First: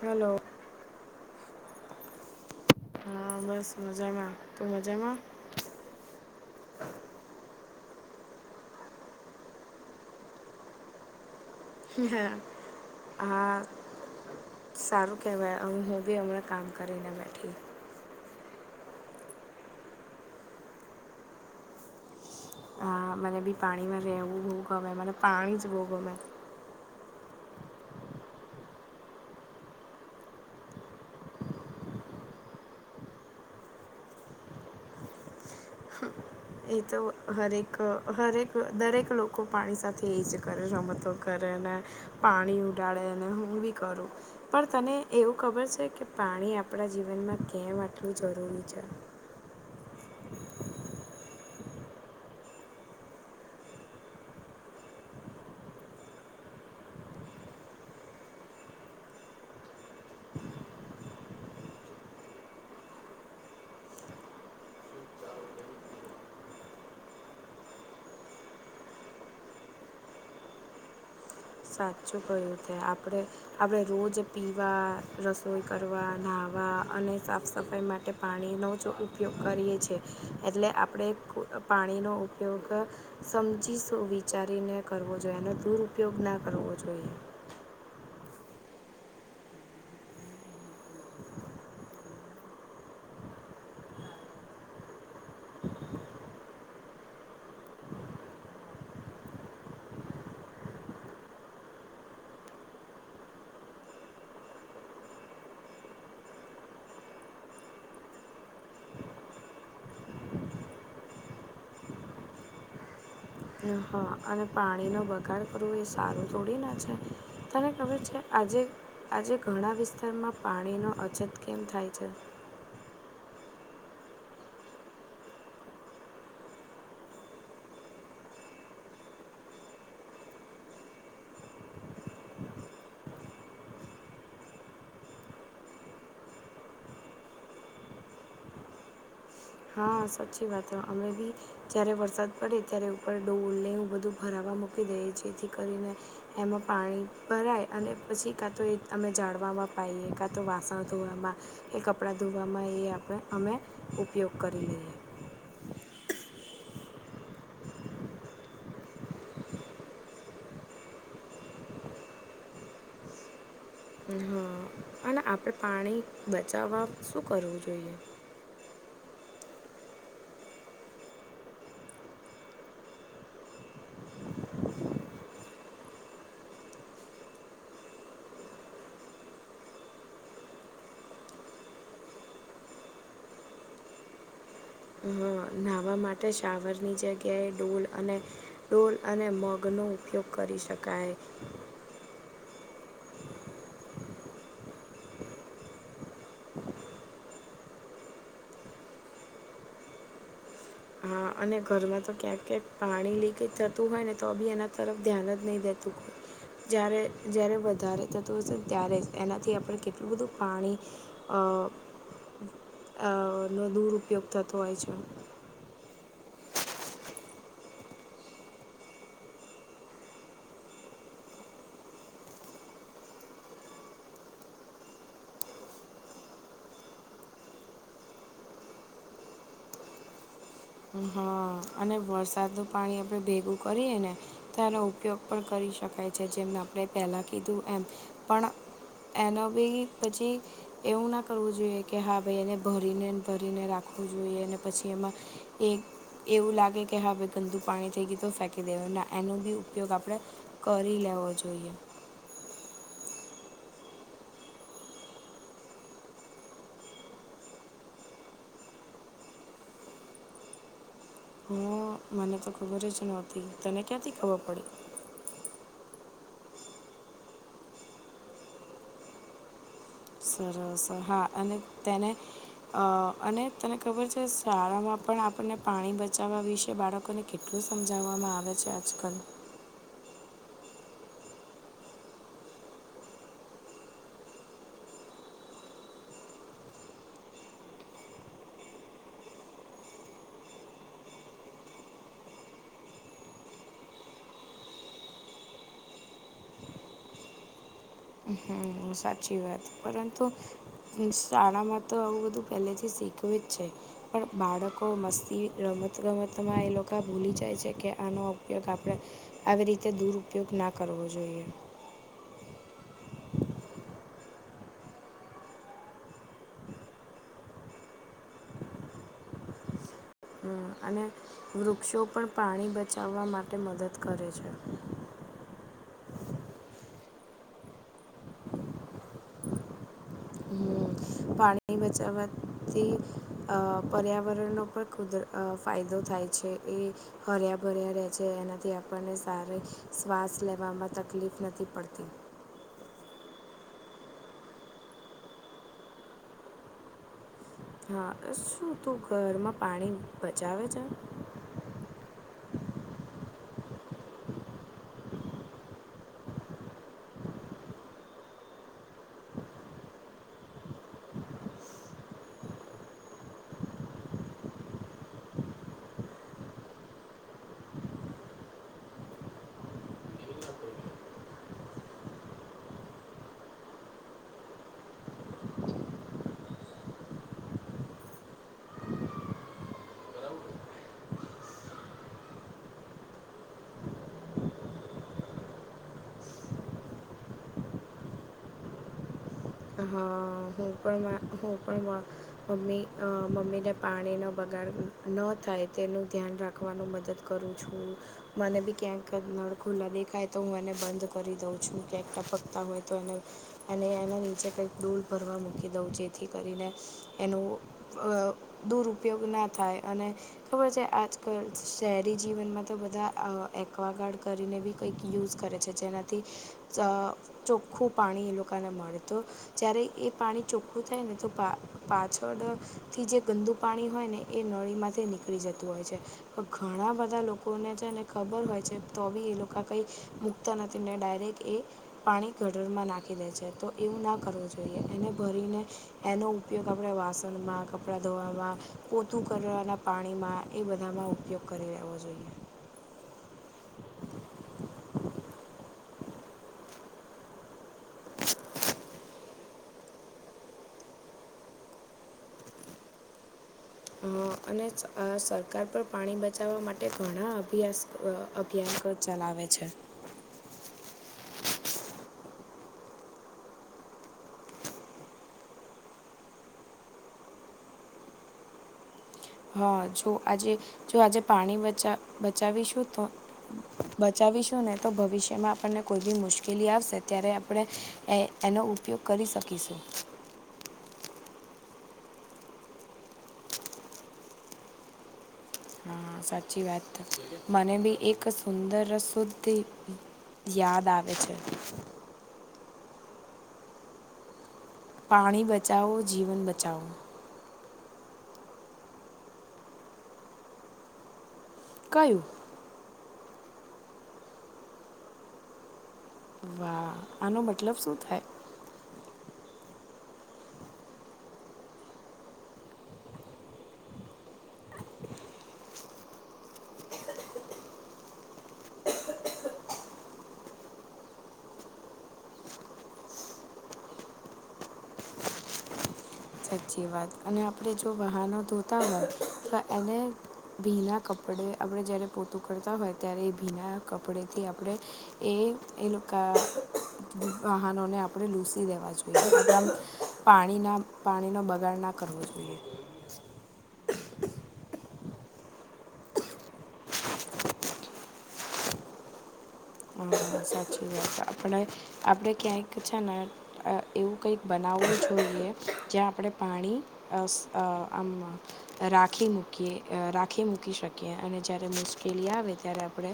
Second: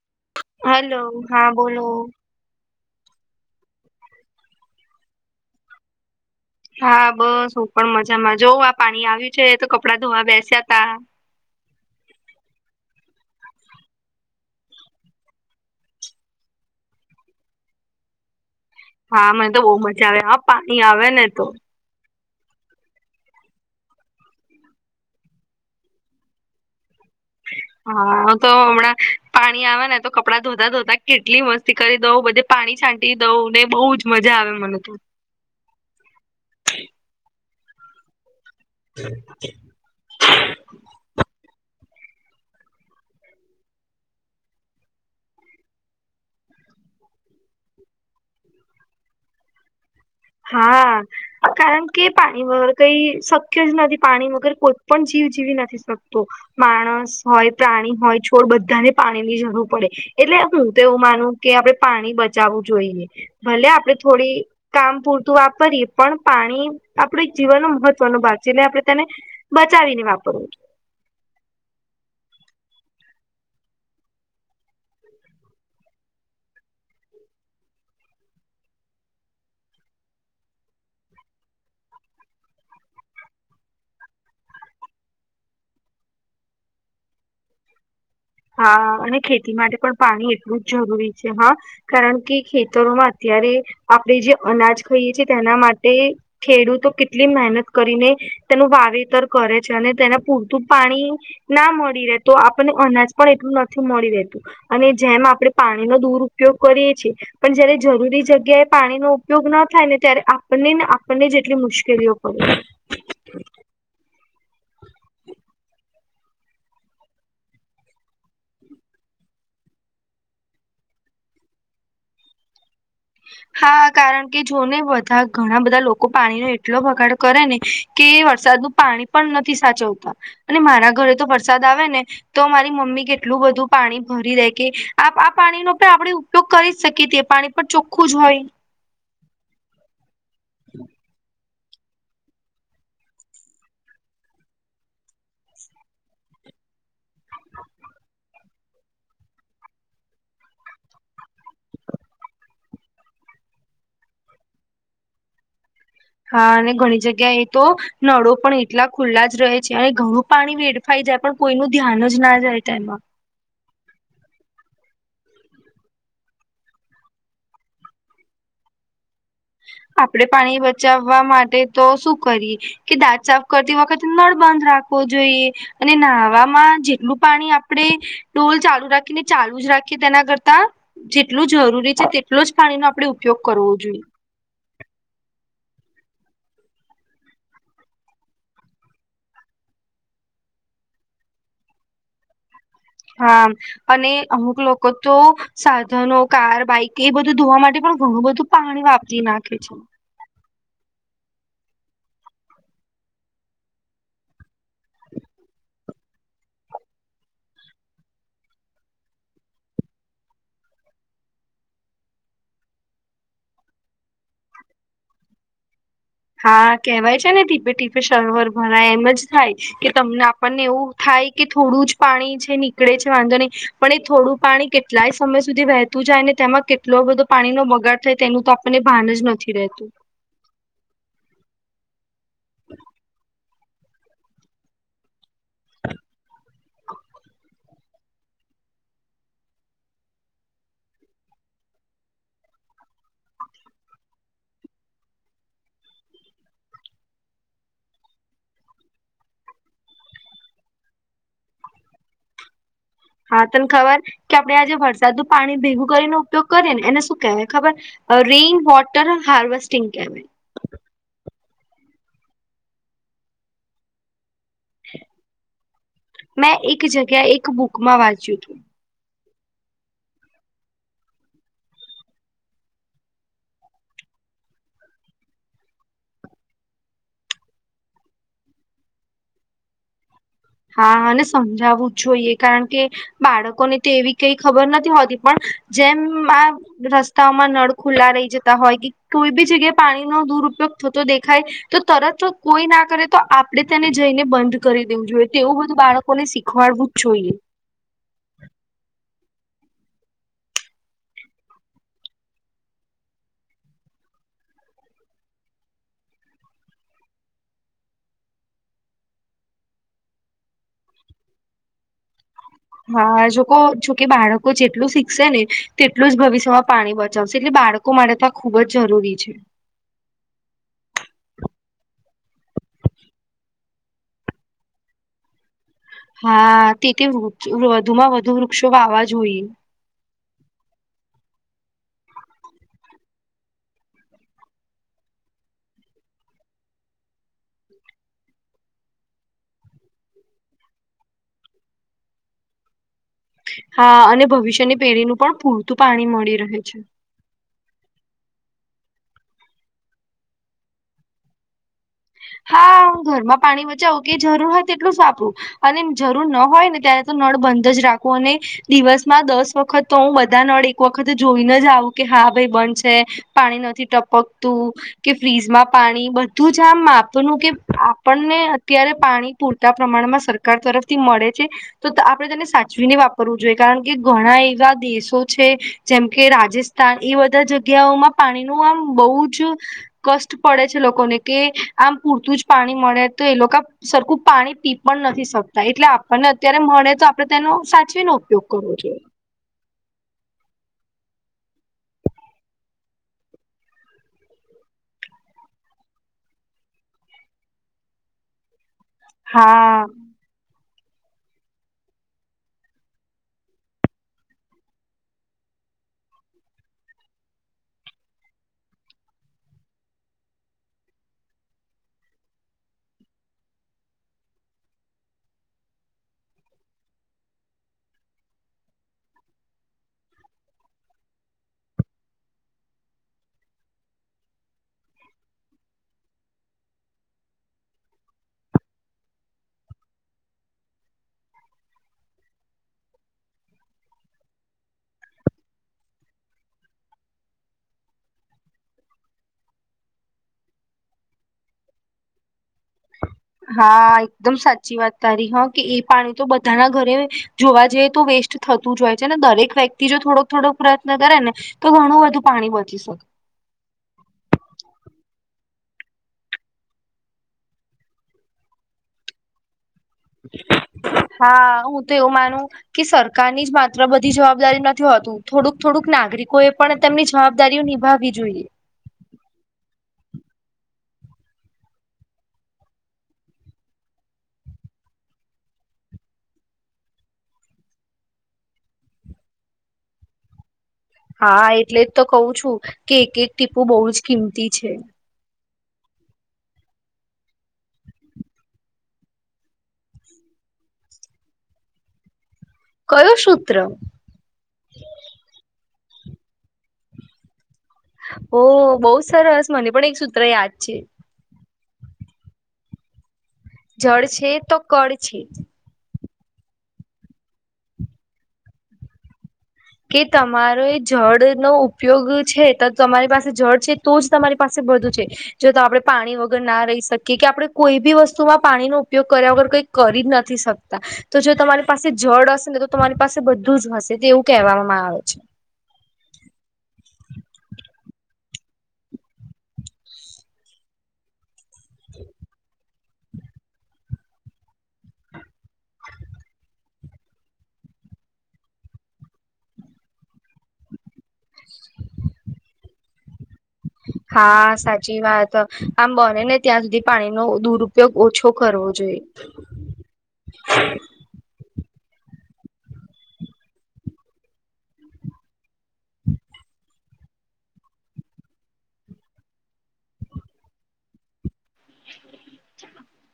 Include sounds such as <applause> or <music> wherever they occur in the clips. Hello. Hello હા બોલો. હા બસ મજામાં તું મજામાં. હા બસ હું પણ મજામાં જો આ પાણી આવ્યું છે તો કપડાં ધોવા બેસ્યા તા. અહ હા સારું કેવાય અમ હું બી હમણાં કામ કરીને બેઠી હા મને તો બહુ મજા આવે હા પાણી આવે ને તો હા મને બી પાણીમાં રહેવું બહુ ગમે મને પાણી જ બહુ ગમે હા તો હમણાં પાણી આવે ને તો કપડાં ધોતા ધોતા કેટલી મસ્ત થી કરી દઉં બધે પાણી છાંટી દઉં ને બહુ જ મજા આવે મને તો એ તો હરેક હરેક દરેક લોકો પાણી સાથે એ જ કરે રમતો કરે ને પાણી ઉડાડે ને હું બી કરું પણ તને એવું ખબર છે કે પાણી આપડા જીવનમાં કેમ આટલું જરૂરી છે. હા. કારણ કે પાણી વગર કઈ શક્ય જ નથી પાણી વગર કોઈ પણ જીવ જીવી નથી શકતું. માણસ હોય પ્રાણી હોય છોડ બધાને પાણી ની જરૂર પડે. એટલે હું તો એવું માનું કે આપડે પાણી બચાવું જોઈએ. ભલે આપડે થોડી કામ પૂરતું વાપરીએ પણ પાણી આપણું એક જીવનનો મહત્વનો ભાગ છે એટલે આપણે તેને બચાવીને વાપરવું સાચું કયું તે આપડે આપણે રોજ પીવા રસોઈ કરવા નાવા અને સાફ સફાઈ માટે પાણીનો જ ઉપયોગ કરીએ છીએ એટલે આપડે પાણીનો ઉપયોગ સમજીશ વિચારીને કરવો જોઈએ અને દુરપયોગ ના કરવો જોઈએ. હા અને ખેતી માટે પણ પાણી એટલું જ જરૂરી છે હ. કારણ કે ખેતરોમાં અત્યારે આપડે જે અનાજ ખાઈએ છીએ તેના માટે ખેડૂતો કેટલી મહેનત કરીને તેનું વાવેતર કરે છે અને તેને પૂરતું પાણી ના મળી રેતો આપણને અનાજ પણ એટલું નથી મળી રહેતું અને જેમ આપણે પાણીનો દુરુપયોગ કરીએ છે. પણ જયારે જરૂરી જગ્યાએ પાણીનો ઉપયોગ ન થાય ને ત્યારે આપને ને આપણને જેટલી મુશ્કેલીઓ પડે હા અને પાણીનો બગાડ કરવો એ સારું તોડી ના છે. તને ખબર છે, આજે આજે ઘણા વિસ્તારમાં પાણીનો અછત કેમ થાય છે? હા કારણ કે જો ને બધા ઘણા બધા લોકો પાણી ન એટલો બગાડ કરે ને કે વરસાદનું પાણી પણ નથી સાચવતા અને મારા ઘરે તો વરસાદ આવે ને તો મારી મમ્મી કેટલું બધું પાણી ભરી દે કે આ આ પાણી ન પણ આપણે ઉપયોગ કરી શકીએ તે પાણી પણ ચોખ્ખું જ હોય હા સચી વાત હ અમે બી જ્યારે વરસાદ પડે ત્યારે ઉપર ડોલને એવુ બધું ભરાવવા મૂકી દઈએ જેથી કરીને એમાં પાણી ભરાય અને પછી કાં તો એ અમે જાળવામાં પાાઈએ કાં તો વાસણ ધોવામાં એ કપડાં ધોવામાં એ આપણે અમે ઉપયોગ કરી લઈએ હા અને ઘણી જગ્યા એ તો નળો પણ એટલા ખુલ્લા જ રહે છે, અને ઘણું પાણી વેડ ફાય જાય પણ કોઈનું ધ્યાન જ ના જાય તેમાં હા અને આપણે પાણી બચાવવા શું કરવું જોઈએ? આપડે પાણી બચાવવા માટે તો શું કરીએ કે દાંત સાફ કરતી વખતે નળ બંધ રાખવો જોઈએ અને ન્હાવામાં જેટલું પાણી આપડે ડોલ ચાલુ રાખીને ચાલુ જ રાખીએ તેના કરતા જેટલું જરૂરી છે, તેટલ જ પાણીનો આપણે ઉપયોગ કરવો જોઈ હા. ન્હવા માટે શાવરની જગ્યાએ ડોલ અને ડોલ અને મગનો ઉપયોગ કરી શકાય હા અને અમુક લોકો તો સાધનો, કાર, બાઈક એ બધું ધોવા માટે પણ ઘણું બધું પાણી વાપરી નાખે છે. હા અને ઘરમાં તો ક્યાંક ક્યાંક પાણી લીકેજ થતું હોય ને તો બી એના તરફ ધ્યાન જ નહીં દેતું જ્યારે જ્યારે વધારે થતું હશે ત્યારે એનાથી આપણે કેટલું બધું પાણી અ અ નો દુર ઉપયોગ થતો હોય છે. હા કેહેવાય છે, ને ટીપે ટીપે સર્વર ભરાય એમ જ થાય કે તમને આપણને એવું થાય કે થોડું જ પાણી છે, નીકળે છે, વાંધો નહીં પણ એ થોડું પાણી કેટલાય સમય સુધી વે તું જાય ને તેમાં કેટલો બધો પાણીનો બગાડ થાય તેનું તો આપણને ભાન જ નથી રહેતું હા અને વરસાદનું પાણી આપણે ભેગું કરીએ ને તો એનો ઉપયોગ પણ કરી શકાય છે, જેમને આપણે પહેલાં કીધું એમ પણ એનો બી પછી એવું ના કરવું જોઈએ કે હા ભાઈ એને ભરીને ભરીને રાખવું જોઈએ અને પછી એમાં એક એવું લાગે કે હાવે ગંદુ પાણી થઈ ગય તો ફેંકી દેવા ના એનો બી ઉપયોગ આપણે કરી લેવો જોઈએ. હા તને ખબર કે આપડે આજે વરસાદનું પાણી ભેગું કરીને ઉપયોગ કરીએ ને એને શું કહેવાય ખબર? રેઇન વોટર હાર્વેસ્ટિંગ કેવાય હ મને તો ખબર જ નહોતી તને ક્યાંથી ખબર પડી મેં એક જગ્યા એક બુકમાં વાંચ્યું તું સરસ હા અને તેને અ અને તને ખબર છે, શાળામાં પણ આપણને પાણી બચાવવા વિશે બાળકોને કેટલું સમજાવવામાં આવે છે, આજકાલ હા અને સમજાવવું જ જોઈએ કારણ કે બાળકોને તો એવી કઈ ખબર નથી હોતી પણ જેમ આ રસ્તાઓમાં નળ ખુલ્લા રહી જતા હોય કે કોઈ બી જગ્યાએ પાણીનો દુરુપયોગ થતો દેખાય તો તરત કોઈ ના કરે તો આપણે તેને જઈને બંધ કરી દેવું જોએ તેવુ બધું બાળકો ને શીખવાડવું જ જોઈએ. હમ સાચી વાત પરંતુ. શાળામાં તો આવું બધું પહેલેથી શીખવી જ છે. પણ બાળકો મસ્તી રમતગમતમાં એ લોકો ભૂલી જાય છે કે આનો ઉપયોગ આપણે. આવી રીતે દુરપયોગ ના કરવો જોઈએ. હા જો જોકે બાળકો જેટલું શીખશે ને તેટલું જ ભવિષ્યમાં પાણી બચાવશે એટલે બાળકો. લોકો માટે તો આ ખુબ જ જરૂરી છે. હ અને વૃક્ષો પણ પાણી બચાવવા માટે મદદ કરે છે. હા તેથી વૃક્ષ વધુમાં વધુ વૃક્ષો વાવા જોઈએ. પાણી બચાવવાથી પર્યાવરણો પણ કુદર. ફાયદો થાય છે એ. હર્યા ભર્યા રહે છે એનાથી આપણને સારી શ્વાસ લેવામાં તકલીફ નથી પડતી. હા અને ભવિષ્યની પેઢીનું પણ પૂરતું પાણી મળી રહે છે. હા શું તું ઘરમાં પાણી બચાવે છે? હા હું ઘરમાં પાણી બચાવું કે જરૂર હોય તેટલું વાપરું. અને જરૂર ન હોય ને ત્યારે તો નળ બંધ જ રાખુ અને દિવસમાં દસ વખત તો હું બધા નળ એક વખત જોઈને જ આવું કે હા ભાઈ બંધ છે. પાણી નથી ટપકતું કે ફ્રીઝમાં પાણી બધું જ જમપનું કે આપણને અત્યારે પાણી પૂરતા પ્રમાણમાં સરકાર તરફથી મળે છે. તો આપણે તેને સાચવીને વાપરવું જોઈએ કારણ કે ઘણા એવા દેશો છે જેમ કે રાજસ્થ એ બધા જગ્યાઓમાં પાણી નું આમ બહુ જ કષ્ટ પડે છે લોકોને. કે આમ પૂરતું જ પાણી મળે તો એ લોકો સરખું પાણી પી પણ નથી શકતા એટલે આપણને અત્યારે મળે તો આપણે તેનો સાચવીનો ઉપયોગ કરવો જોઈએ. હા હું પણમા હું પણમાં મમ્મી મમ્મીને પાણીનો બગાડ ન થાય તેનું ધ્યાન રાખવાનું મદદ કરું છું મને બી ક્યાંક નળ હા. ખુલ્લા દેખાય તો હું એને બંધ કરી દઉં છું ક્યાંકટા પકતા હોય તો એને અને એના નીચે કંક દોલ ભરવા મૂકી દઉં જેથી કરીને એનું દુરપયોગ ના થાય અને ખબર છે આજકાલ શહેરી જીવનમાં તો બધા એકવાગાર્ડ કરીને બી કંઈક યુઝ કરે છે જેનાથી ચોખ્ખું પાણી એ લોકોને મળે‌ તો જ્યારે એ પાણી ચોખ્ખું થાય ને તો પા પાછળ થી જે ગંદુ પાણી હોય ને એ નળીમાંથી નીકળી જતું હોય છે. પણ ઘણા બધા લોકોને છેને ખબર હોય છે તો બી એ લોકો કઈ મુૂકતા નથી ને ડાયરેક્ટ એ પાણી ગટરમાં નાખી દે છે તો એવું ના કરવું જોઈએ એને ભરીને એનો ઉપયોગ આપણે વાસણમાં, કપડાં ધોવામાં પોતું કરવાના પાણીમાં એ બધામાં ઉપયોગ કરી લેવો જોઈએ. હા એકદમ સાચી વાત તારી હા કે એ પાણી તો બધાના ઘરે જોવા જઈ તો વેસ્ટ થતું જ હોય. ને દરેક વ્યક્તિ જો થોડોક થોડો પ્રયત્ન કરે ને તો ઘણું બધુ પાણી બચી શકે. અને સરકાર પર પાણી બચાવવા માટે ઘણા અભ્યાસ અભિયાન કર ચલાવેે છે. હા હું તો એવું માનું કે સરકારની જ માત્ર બધી જવાબદારી નથી હોતું થોડુંક થોડુંક નાગરિકો એ પણ તેમની જવાબદારીઓ નિભાવવી જોઈએ. હા જો આજે જો આજે પાણી બચા બચાવીશું તો બચાવીશું ને તો ભવિષ્યમાં આપણને કોઈ બી મુશ્કેલી આવશે ત્યારે આપણે એ એનો ઉપયોગ કરી શકીશું. હા એટલે જ તો કહું છું કે એક એક ટીપું બહુ જ કિંમતી છે. હા સાચી વાત મને બી એક સુંદર શુદ્ધ યાદ આવે છે. કયોું સૂત્ર? પાણી બચાઓ જીવન બચાઓ. ઓ બહુ જ સરસ મને પણ એક સૂત્ર યાદ છે. કું? જળ છે તો કળ છે. વાહ આનો મતલબ શું થાય? કે તમારો એ જળનોો ઉપયોગ છે તો તમારી પાસે જળ છે. તો જ તમારી પાસે બધું છે જો તો આપણે પાણી વગર ના રહી શકીએ કે આપડણે કોઈ બી વસ્તુ વસ્તુમાં પાણીનોો ઉપયોગ કર્યા વગર કઈ કરી નથી શકતા તો જો તમારી પાસે જળ હશે ને તો તમારી પાસે બધું જ હશે તેવું કહેવામાં આવે છે. સાચી વાત અને આપણે જો વહાનો ધોતા હોય તો એને... ભીના કપડે આપડણે જયારે પોતું કરતા હોય... ત્યારે ભીના કપડેથી આપણે એ એ લોકો... વાહનોને આપણે લૂસી દેવા જોઈએમ પાણીના... પાણીનો બગાડ ના કરવો જોઈએ. હા સાચી વાત આમ બને ને ત્યાં સુધી પાણીનો દુરપયોગ ઓછો કરવો જોઈએ. <inaudible> સાચી વાત આપણે આપણે ક્યાંક છે ને... એવું કંઈક બનાવવું જોઈએ જ્યાં આપણે પાણી... આમ રાખી મૂકીએ રાખી મૂકી શકીએ અને... જ્યારે મુશ્કેલી આવે ત્યારે આપણે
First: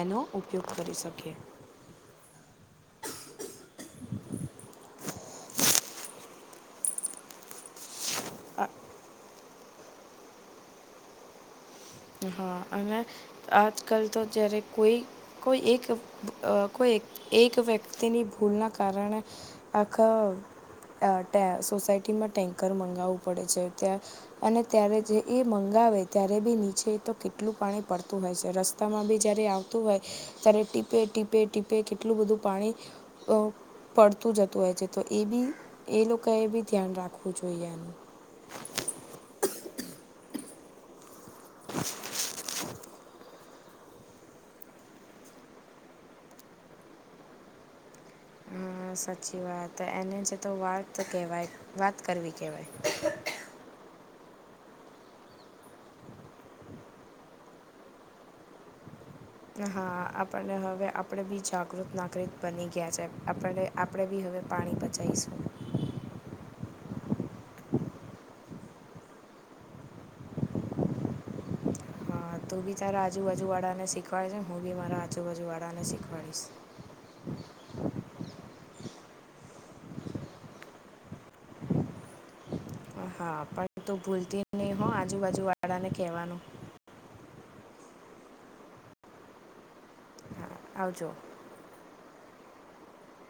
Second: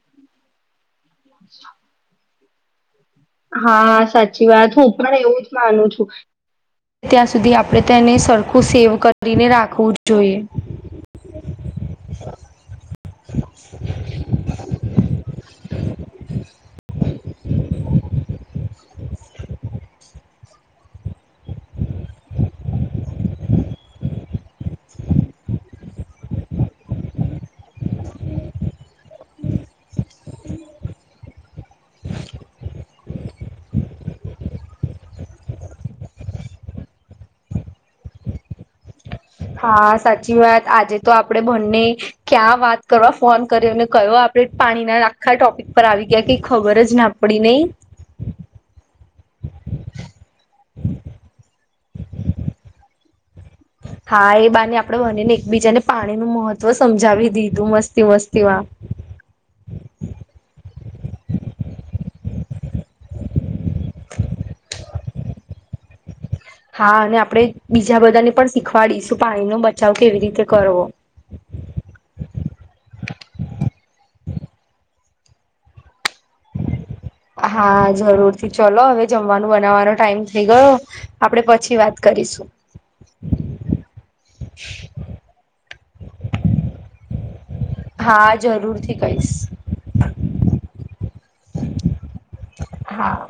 એનો ઉપયોગ કરી શકીએ. <inaudible> હા સાચી વાત હું, પણ એવું જ માનું છું, ત્યાં સુધી... આપણે તેને સરખું સેવ કરીને રાખવું જોઈએ. હા અને... આજકાલ તો જ્યારે કોઈ કોઈ એક કોઈ... એક વ્યક્તિની ભૂલના કારણ આખ.... સોસાયટીમાં ટેન્કર મંગાવવું પડે છે ત્યાં... અને ત્યારે જે એ મંગાવે ત્યારે બી ની... છે, તો કેટલું પાણી પડતું હોય છે, રસ્તામાં બી જ્યારે આવતું હોય ત્યારે ટીપે ટીપ... ટીપે ટીપે કેટલું બધું પાણી... પડતું જતું હોય છે, તો એ બી એ લોકોએ પણ ધ્યાન રાખવું જોઈએ એનું... હા સાચી વાત આજે તો આપડે બંને... ક્યાં વાત કરવા ફોન કર્યોને કહયો આપડે પાણીના આખા ટોપિક... પર આવી ગ્યાં કઈ ખબર જ ના પડી નહી... હ સાચી વાત એને છે, તો વાત કહેવાય વાત કરવી કહેવાય... હા એ બાને આપડે બની ને એકબીજાને પાણી નું મહત્વ સમજાવી દીધું મસ્તી મસ્તી <unintelligible> હા આપણને હવે આપણેે બી જાગૃત નાગરિક બની ગયા છે, <unintelligible> આપણે પણ હવે પાણી બચાવશું. હા અને આપણેે બીજા બધાને પણ શીખવાડીશું પાણીનો બચાવ કેવી રીતે કરવો. હ તું પણ તારા આજુબજુળાને શીખવાડે છે, ને હું પણ મારા આજુબાજુવાળાને શીખવાડીશ. હા જરૂરથી ચલો હવે જમવાનું બનાવવાનો ટાઈમ થઇ ગયો... આપડે પછી વાત કરીશું... હા પણ તમે ભૂલતી નહી હો, આજુબાજુ વાળા ને કવાનું... હા જરૂરથી કહીશ... આવજો... <unintelligible> હા